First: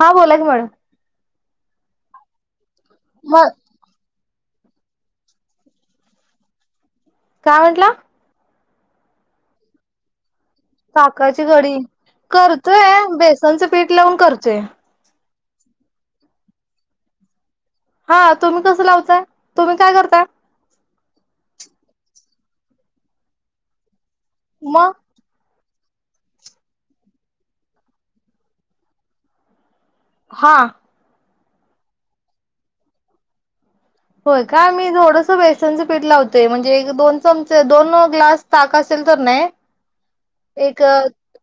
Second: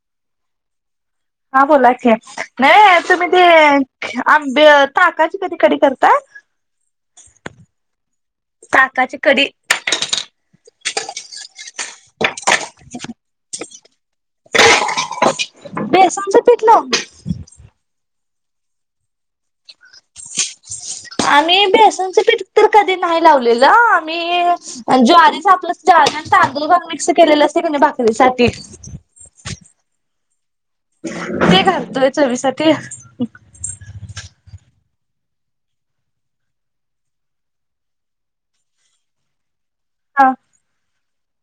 हा. बोला कि मॅडम. [unintelligible] हा. बोला कि. नाही. तुमी ते मग आंब ताकाची कधी कडी करतात. काय म्हंटला? ताकाची कडी ताकाची कडी करतोय. बेसनचं पीठ लावून करतोय. बेसनच पिठ लाऊन? हा. तुम्ही कसं लावताय? तुम्ही काय करताय? आम्ही बेसनचं पीठ तर कधी नाही लावलेलं. मी मग ज्वारीच आपल जान तांदूळ घालून मिक्स केलेलं असतय कनी भाकरीसाठी, हा. ते घालतोय चवीसाठी. होय काय? मी थोडस बेसनचं पीठ लावतोय म्हणजे एक दोन चमचे दोन ग्लास ताक असेल तर नाही एक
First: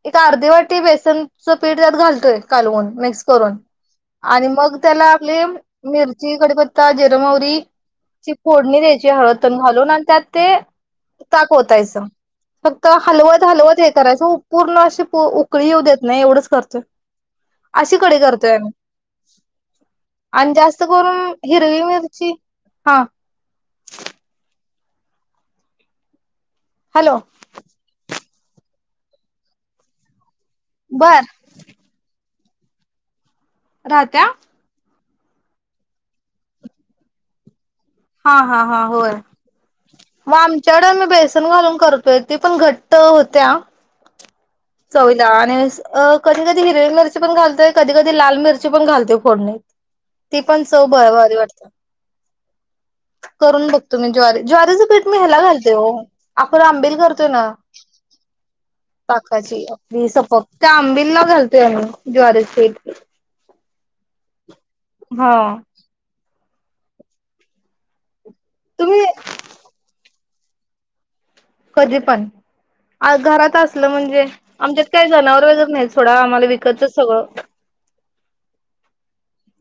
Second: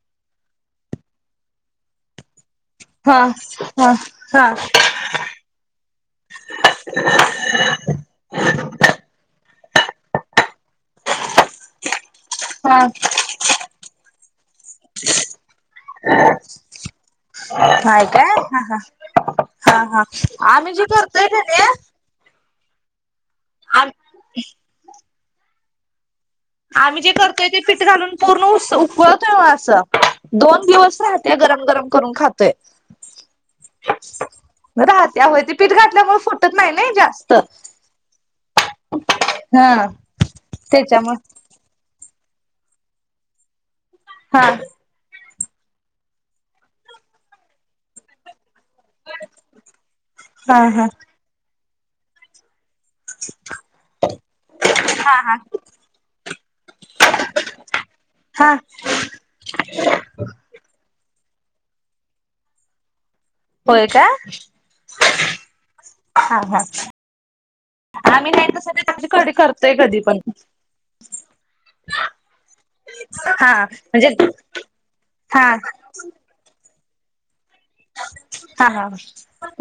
एक अर्धी वाटी बेसनचं पीठ त्यात घालतोय. कालवून, हा मिक्स करुन हा आणि हा मग त्याला आपली मिर्ची कडीपत्ता ची फोडणी द्यायची हळ तून घालून न त्यात ते ताक होतायच हा फक्त हलवत हलवत हे करायचं पूर्ण अशी उकळी येऊ देत नाही एवढच करतोय. अशी हाय कडी काय करतोय हा आम्ही. हा हा हा आणि आम्ही जास्त जे करतोय करून का हिरवी नाही मिर हा. आम्ही जे हॅलो करतोय ते पीठ घालून पूर्णस उकलतो वो असं. दोन दिवस बर राहते गरम गरम करून खात ते. राहत्या? त्यामुळेती पीठ घातल्यामुळे फुटत नाही नाही जास्त. हा हा हा होय हा मग आमच्याकडे मी त्याच्यामुळे बेसन घालून करतो ते पण घट्ट होत्या हा. चवीला आणि अस अ कधी कधी हिरवी मिरची पण घालतेय कधी कधी लाल मिर पण घालते फोडणीत. ती हा पण चव हा ब भारी वाटत. करून बघतो मी ज्वारी ज्वारीचं पीठ हा मी हा ह्याला घालते हो आपण आंबिल करतोय ना हा ताकाची, आपली सफक त्या आंबिलला घाल अ ज्वारी पीठ होय काय? हो. आम्ही नाही. तस ते तुम्ही त्याजी कडी करतोय कधी पण. [inaudible] कधी पण आ घरात असलं म्हणजे आमच्यात काय जनावर हा वगैरे नाही सोडा आम्हाला विक कतच सगळं हा हा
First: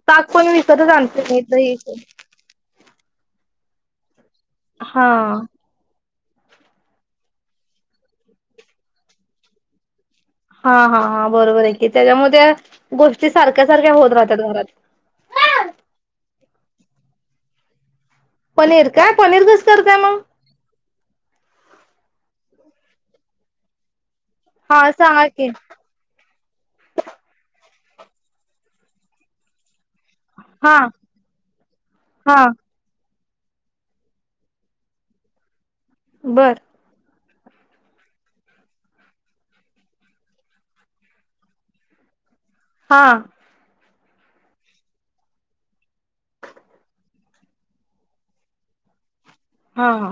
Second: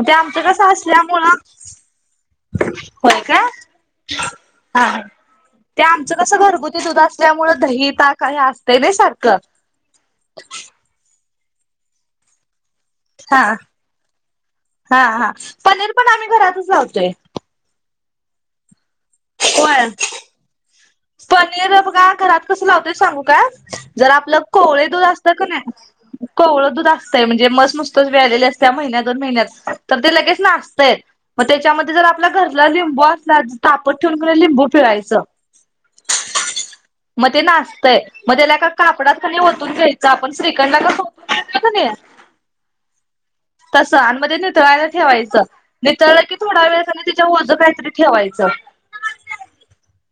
ते ताक आमचं पण कस विकतच आणतोय असल्यामुळं मी दही होय काय? हा त्या कस घरगुती दुध असल्यामुळ दही ताक हे असतंय नय सारखं हा हा हा बरोबर आहे की त्याच्यामुळ त्या गोष्टी हा सारख्या सारख्या होत राहतात घरात हा हा पनीर पण आम्ही घरातच लावतोय. पनीर काय पनीर कस होय. करताय मंग? पनीर बघा घरात कसं लावतोय सांगू का? जर आपलं कोवळे हा दूध सांगा असतं की कानाय कोवळ दूध असतंय म्हणजे मस् नुस्त तोच व्यायलेली असतेया महिन्या दोन महिन्यात तर ते लगेच हा नासतय मग त्याच्यामध्ये जर आपल्या हा घरला लिंबू अस तापत ठेवून कीं नाय लिंबू पिळायचं बर म ते नासतय मग त्याला एका कापडात कनय ओतून घ्यायचं आपण श्रीखंड कस ओतून घेतो कनय हा असं आणि म ते नितळायला ठेवायचं नितळलं की थोड्या वेळ कणय त्याच्यावर ओझं काहीतरी ठेवायचं हा हा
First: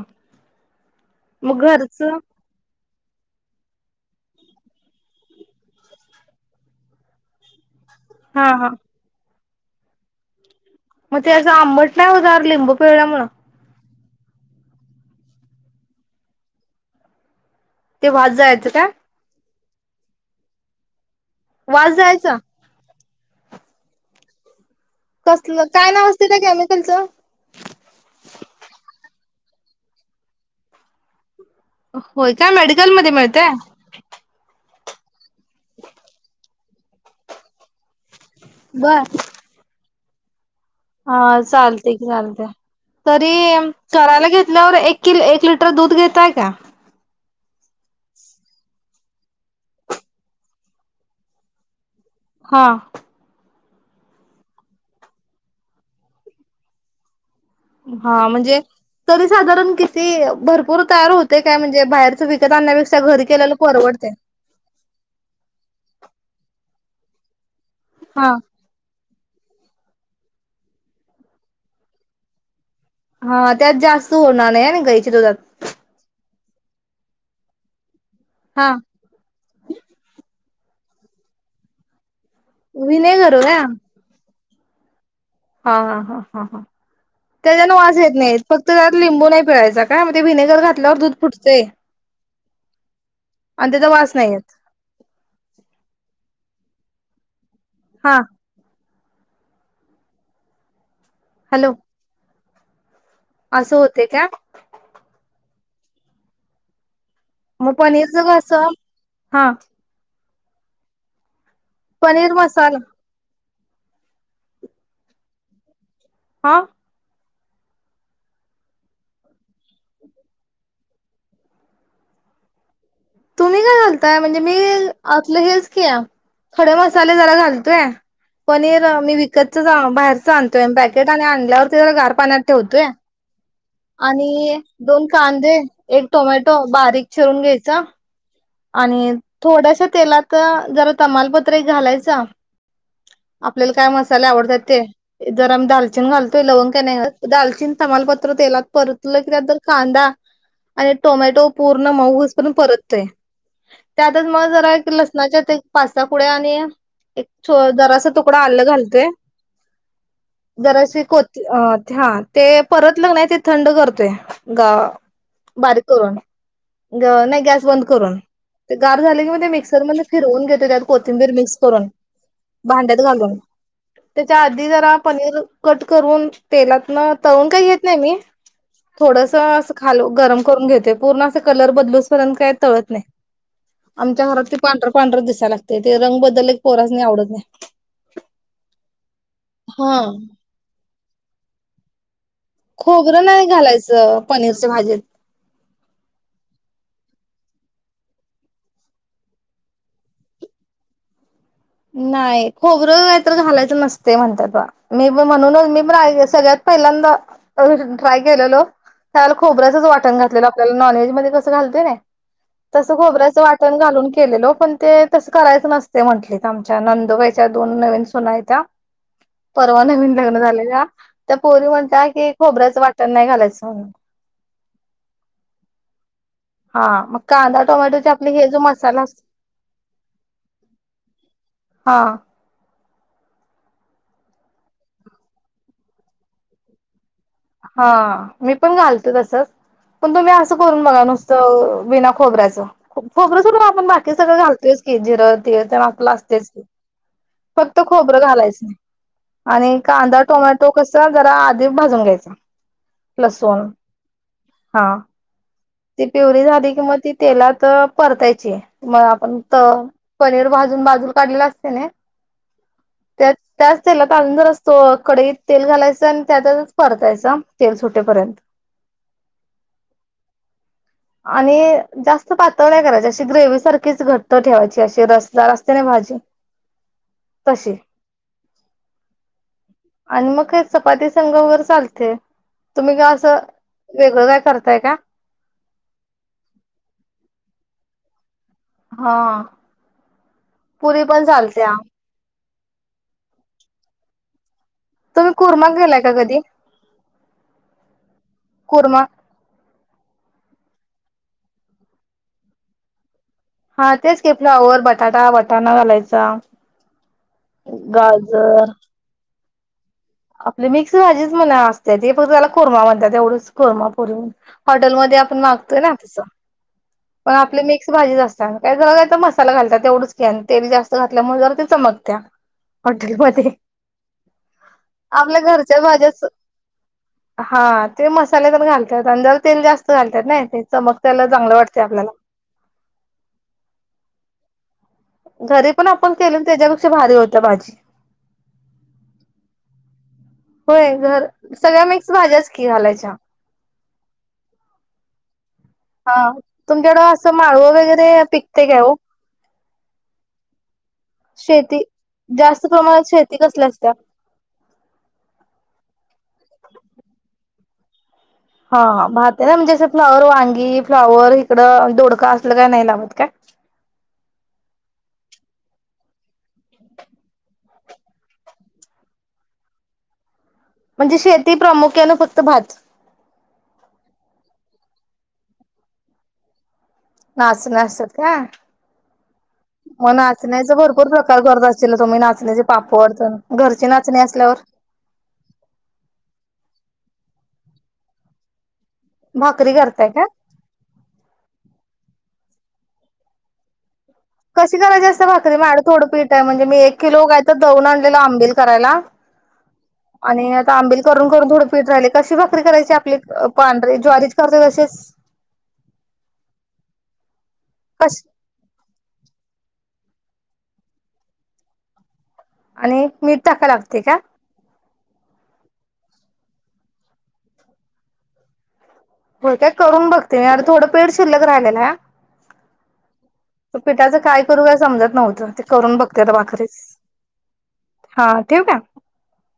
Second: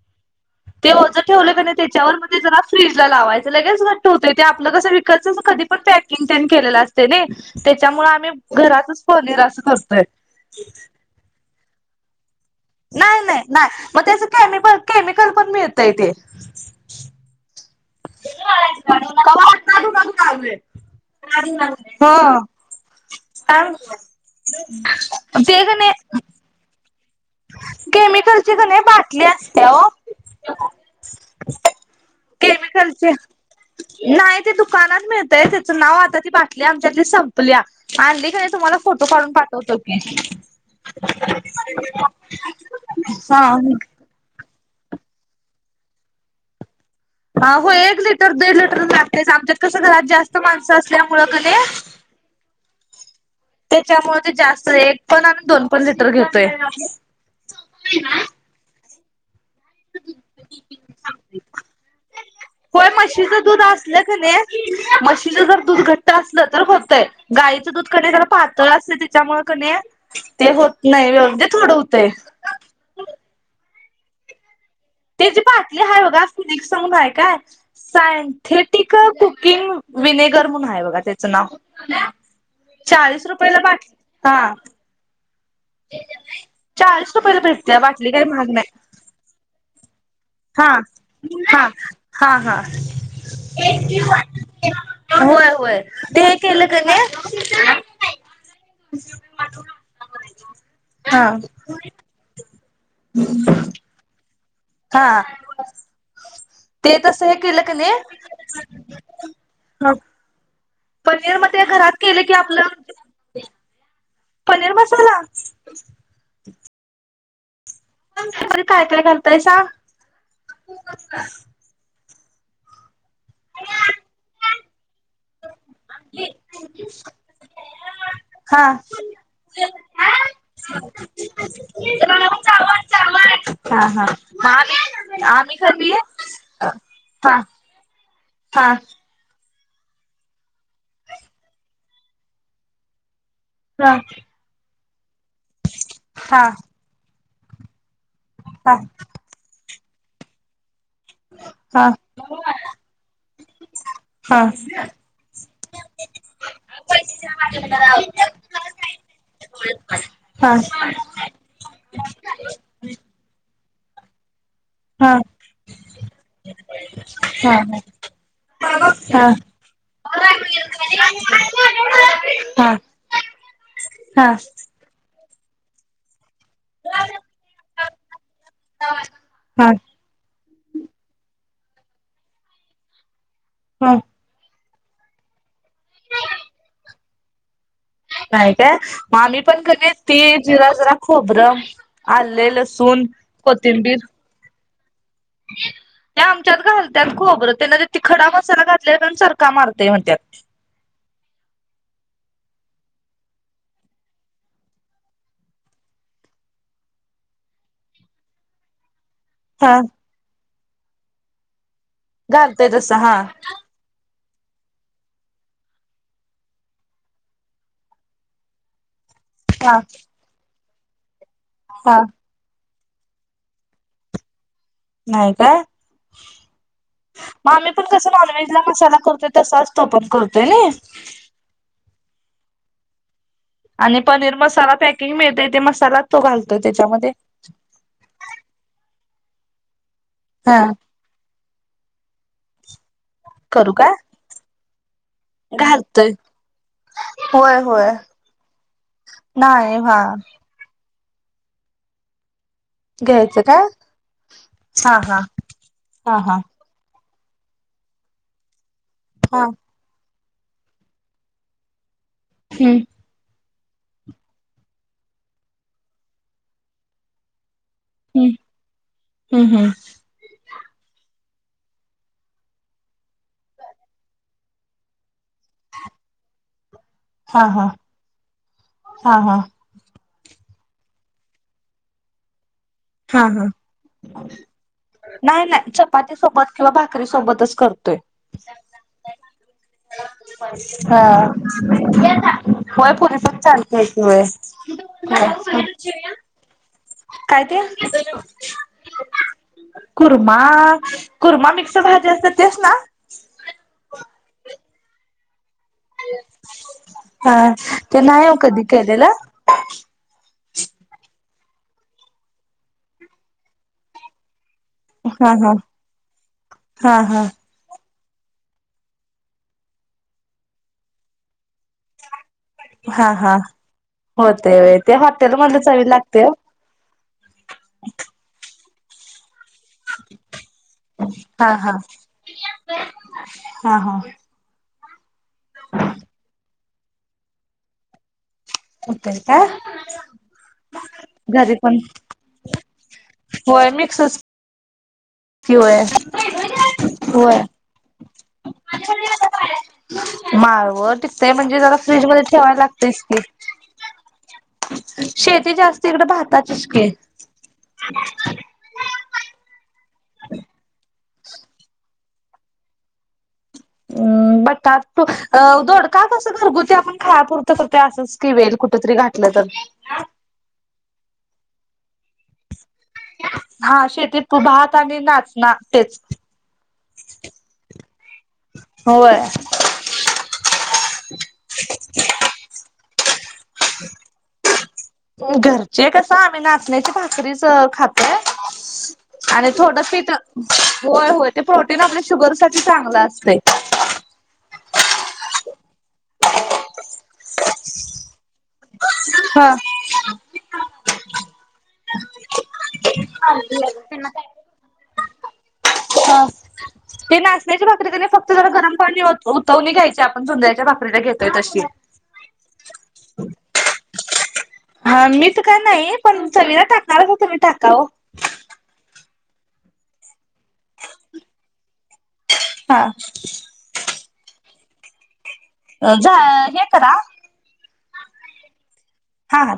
ते वोझं ठेवलं मग कनाय त्याच्यावर घरचं मधे जरा फ्रीज ला लावायचं लगेच घट्ट होतय ते आपलं कसं विकतंच कधी पण पॅकिंग तेन केलेलं असतय नय. त्याच्यामुळे आम्ही हा हा घरातच पनीर अस असतय मग ते असं आंबट नाय होणार. लिंबू नाही पिळल्यामुळं नाही नाही मग त्याच केमिकल, केमिकल पण मिळतय ते ते वाजायचं काय? कडू कडू कारले वास [inaudible] हो जायचा [unintelligible] कसलं, काय नाव असते त्या कॅमिकलचं? [unintelligible] असतेया वो होय काय मेडिकलमधे मिळतय? नाही ते दुकानात मिळतय त्याच नाव आता ती बाटली आमच्यातली संपल्याया, आणली की मी तुम्हाला बर फोटो काढून पाठवतो. [unintelligible] हा चालते की चाल चालतय तरी हा करायला घेतल नवरा एक किल एक लिटर दूध घेतय का? ह हो एक लिटर दीड लिटर लागतेयच आमच्यात कसं घरात जास्त माणसं असल्यामुळं कनय हा त्याच्यामुळे ते जास्त एक पण आणि दोन पण लिटर घेतोय हा म्हणजे तरीच साधारण किती भरपूर तयार होते काय म्हणजे बाहेरच विकत होय आणण्यापेक्षा घरी म्हशीचं केलेला दूध असलं परवडतय कणी म्हशीचं जर दूध घट्ट असलं तर होतय. गाय च दूध कनय हा पातळ असतय त्यामुळे क ते होत नाही म्हणजे थोडं होतय हा त्यात जास्त होणार नाही ना त्याची पाटली आहे बघाली सगून आहे काय ह [inaudible] हा सायंथेटिक कुकिंग विनेगर म्हणून बघा त्याचं नाव चाळीस विनेगर का रुपयाला बाटली हा हा हा ह ह हा चाळीस रुपयाला त्याच्यान भेटत्या वास बाटली येत काही नाही महाग फक्त त्यात लिंबू नाही पिळायचा काय मग ते व्हिनेगर हा घातल्यावर दूध हा फुटतय हा आणि हाय त्याचा वास नाही येत होय ते केलं [unintelligible] हा [unintelligible] हा हम् हॅलो [unintelligible] असं होते काय हा ते तस हे केलं मग क नाही पनीर च कसं हा पनीर म ते घरात केले पनीर की आपलं मसाला पनीर मसाला हा काय काय घालतायसा? तुम्ही काय घालताय म्हणजे मी आतलं हेच थोडे मसाले जरा घालतोय हा पनीर मी विकत बाहेरच आणतोय पॅकेट आणि आणल्यावरती जरा गार पाण्यात ठेवतोय हा हा मग आणि दोन आम्ही कांदे आम्ही कधी एक टोमॅटो हा बारीक हा चिरून घ्यायचा हा आणि थोड्याश्या तेलात जरा तमालपत्र एक घालायच आपल्याला काय हा मसाले आवडतात ते जर आम्ही दालचन घालतोय हा लवंग का नाही घालत दालचिन तमालपत्र तेलात हा परतलं कि त्यात जरा कांदा [unintelligible] आणि टोमॅटो पूर्ण मऊ होउस्तोवर परततोय, त्यातच मग हा जरा लसणाच्या ते एक पाच सहा कुड्या आणिया एक हो जरासा तुकडा आलं घालतोय, जराशी कोथी अ ध्या ते हा परतल नाही ते थंड करतोय ग, हा हा बारीक करून, ग नाही गॅस हा बंद करून, हा ते हा गार झाले हा की मग ते मिक्सरमध्येध्ये हा फिरवून घेतोय त्यात कोथिंबीर मिक्स करून भांड्यात घालून, त्याच्या आधी जरा पनीर कट करून तेलातन तळून काही घेत नाही मी थोडस अस खालुन गरम करून घेतोय पूर्ण अस ते कलर बदलूसपर्यंत काय तळत नाही. आमच्या घरात ते पांढर पांढर दिसाय लागते, ते रंग बदलले की पोरा नाही आवडत जा नाही काय, म आम्ही पण कधी हा तिळ, जिरा जरा खोबर खोबरं नाही घालायचं, पनीर च्या भाजीत. नाही आमच्यात घालत्यात खोबरं, त्यान ते खडा मसाला घातल्यागत चरका मारतय म्हणत्यात. नाही खोबरं नाहीतर घालायचं नसते म्हणतात पहा. मी पण म्हणूनच, मी पण सगळ्यात पहिल्यांदा ट्राय केलेलो - त्यावेळेला हा खोबर्याचच वाटण घातलेलं ला नॉनव्हेज मध्ये कस घालतोय ना घालतय तस तसं हा खोबऱ्याचं वाटण घालून केलेलो, पण ते तसं करायचं नसते म्हंटले. आमच्या नंदुबाईच्या दोन नवीन सुना आहे त्या हा परवा नवीन लग्न झालेल्या. [inaudible] त्या पोरी हा म्हणताय की खोबर्याचं वाट तर नाही घालायचं नाही काय? हा मग म कांदा आम्ही पण कस टोमॅटोचे आपले हे जो नॉनव्हेजला मसाला अस करतोय तसाच तो पण करतोय नाई हा आणि पनीर मसाला पॅकिंग मिळतय, ते मसाला तो घालतोय त्याच्यामध्ये हा मी पण घाल ते तसंच पण तुम्ही असं हा करून बघा नुसतं अ बिना खोबऱ्याच खोबरं सोडून करू आपण का बाकी सगळं घालतोयच की जिर तिळ ते आपलं घालतोय असतेच की, होय फक्त होय खोबरं घालायच नाही नाही आणि हा कांदा टोमॅटो क च जरा आधीच भाजून घ्यायचं चा चा घ्यायचं काय हा हा ती हा हा प्युरी झाली की मग मग ती तेलात परतायची. मग आपण हा त पनीर भाजून बाजून काढलेला असते ना हम्म, त्या त्याच तेलातून अजून जर असतो कढईत तेल घालायचं आणि त्याततच परतायचा तेल हम्म सुटेपर्यंत. हम्म हम्म आणि जास्त पातळ नाही करायचा अशी ग्रेव्ही सारखीच घट्ट ठेवायची अशी रस - जरा रास असतेने भाजी हा हा तशी हा हा आणि मग काय चपाती संगा वर चालते. तुम्ही का हा असं हा वेगळं काय करताय का. नाही नाही चपाती सोबत किंवा भाकरी सोबतच करतोय. हा पुरी हा पण चालत्या होय पुरी सग चालत होय तुम्ही कुर्मा की, केलाय का कधी काय ते? कुर्मा कुर्मा आ कुर्मा मिक्स भाजी असत्या तेच ना? हा तेच की फ्लॉवर बटाटा वटा हा ते नाही ओ कधी गाजर केल्याला. हा आपली मिक्स भाजी त्याला कुर्मा म्हणतात त्याला तेवढंच कुर्मा म्हणतात कुर्मा पुरी हॉटेलमध्ये हा आपण हा मागतोय ना तसं. हा हा. पण आपली मिक्स भाजी असतात काही जरा काय मसाला घातात तेवढंच क आणि तेल जास्त घातल्यामुळे जर ते चमकत्या. हा हा हॉटेलमध्ये होते व ते हॉटेल आपल्या मधले घरच्या चवी भाज्याच लागते वो हा ते मसाले ते घालतात आणि जर तेल जास्त घालतात ना ते चमक त्याला हा चांगलं हा वाटते आपल्याला हा हा. घरी पण आपण केले त्याच्या गोष्टी त्याच्यापेक्षा भारी होती भाजी. होतंय काय? होय, घर सगळ्या मिक्स भाज्याच की घालायच्या. [unintelligible] किव [unintelligible] हा तुमच्याकडं असं व्हय माळव वगैरे पिकते काय हो माळवत पिकतय म्हणजे जरा शेती फ्रीज मध्ये ठेवायला जास्त प्रमाणात लागतयच शेती कसली असत्या? की, शेती जास्त इकड भाताचीच की [unintelligible] हा भात आहे ना म्हणजे असं फ्लावर, वांगी, फ्लावर, इकडं दोडका असलं काय नाही लावत काय? हम् बटाटू, दोडका कसं घरगुती आपण खायापुरत करतोय आसचकी वेल कुठ तरी घातलं तर म्हणजे शेती प्रामुख्यानं फक्त भात. हा शेतीत तू भात आणि नाच ना तेच. हा होय मग नाचण्याच भरपूर प्रकार करत आश्चीला तुम्ही नाचण्याचे पापड तीन घरची नाचणी असल्यावर घरचे कस आम्ही नाचण्याची भाकरीच खातय आणि भाकरी थोडं करताय पित काय? होय होय ते प्रोट ते ना आपल्या शुगर साठी चांगलं असतय कशी करायची असत्या भाकरी माझ्या कड थोडं पीठ आहे म्हणजे मी एक किलो काय तर दळून आणल्यालो आंबील करायला हा आणि आता आंबील करून करून थोड पीट राहिले कशी भाकरी करायची आपली पांढरी ज्वारीच करतोय तशीच खायची भारी कणी कशी फक्त जरा गरम पाणी उत उतवली घ्यायच पण जुंधळ्याच्या भाकरीला घेतोय तशी आणि मीठ टाका लागते का का नाही पण चवीला टाकणार [unintelligible] तुम्ही टाका व होय काय करून बघते मी अर थोडं पिट शिल्लक राहिलेला हा करूया समजत [unintelligible] तर ते करून झा बघते च हे भाकरीच करा हा ठेउ काय हा हा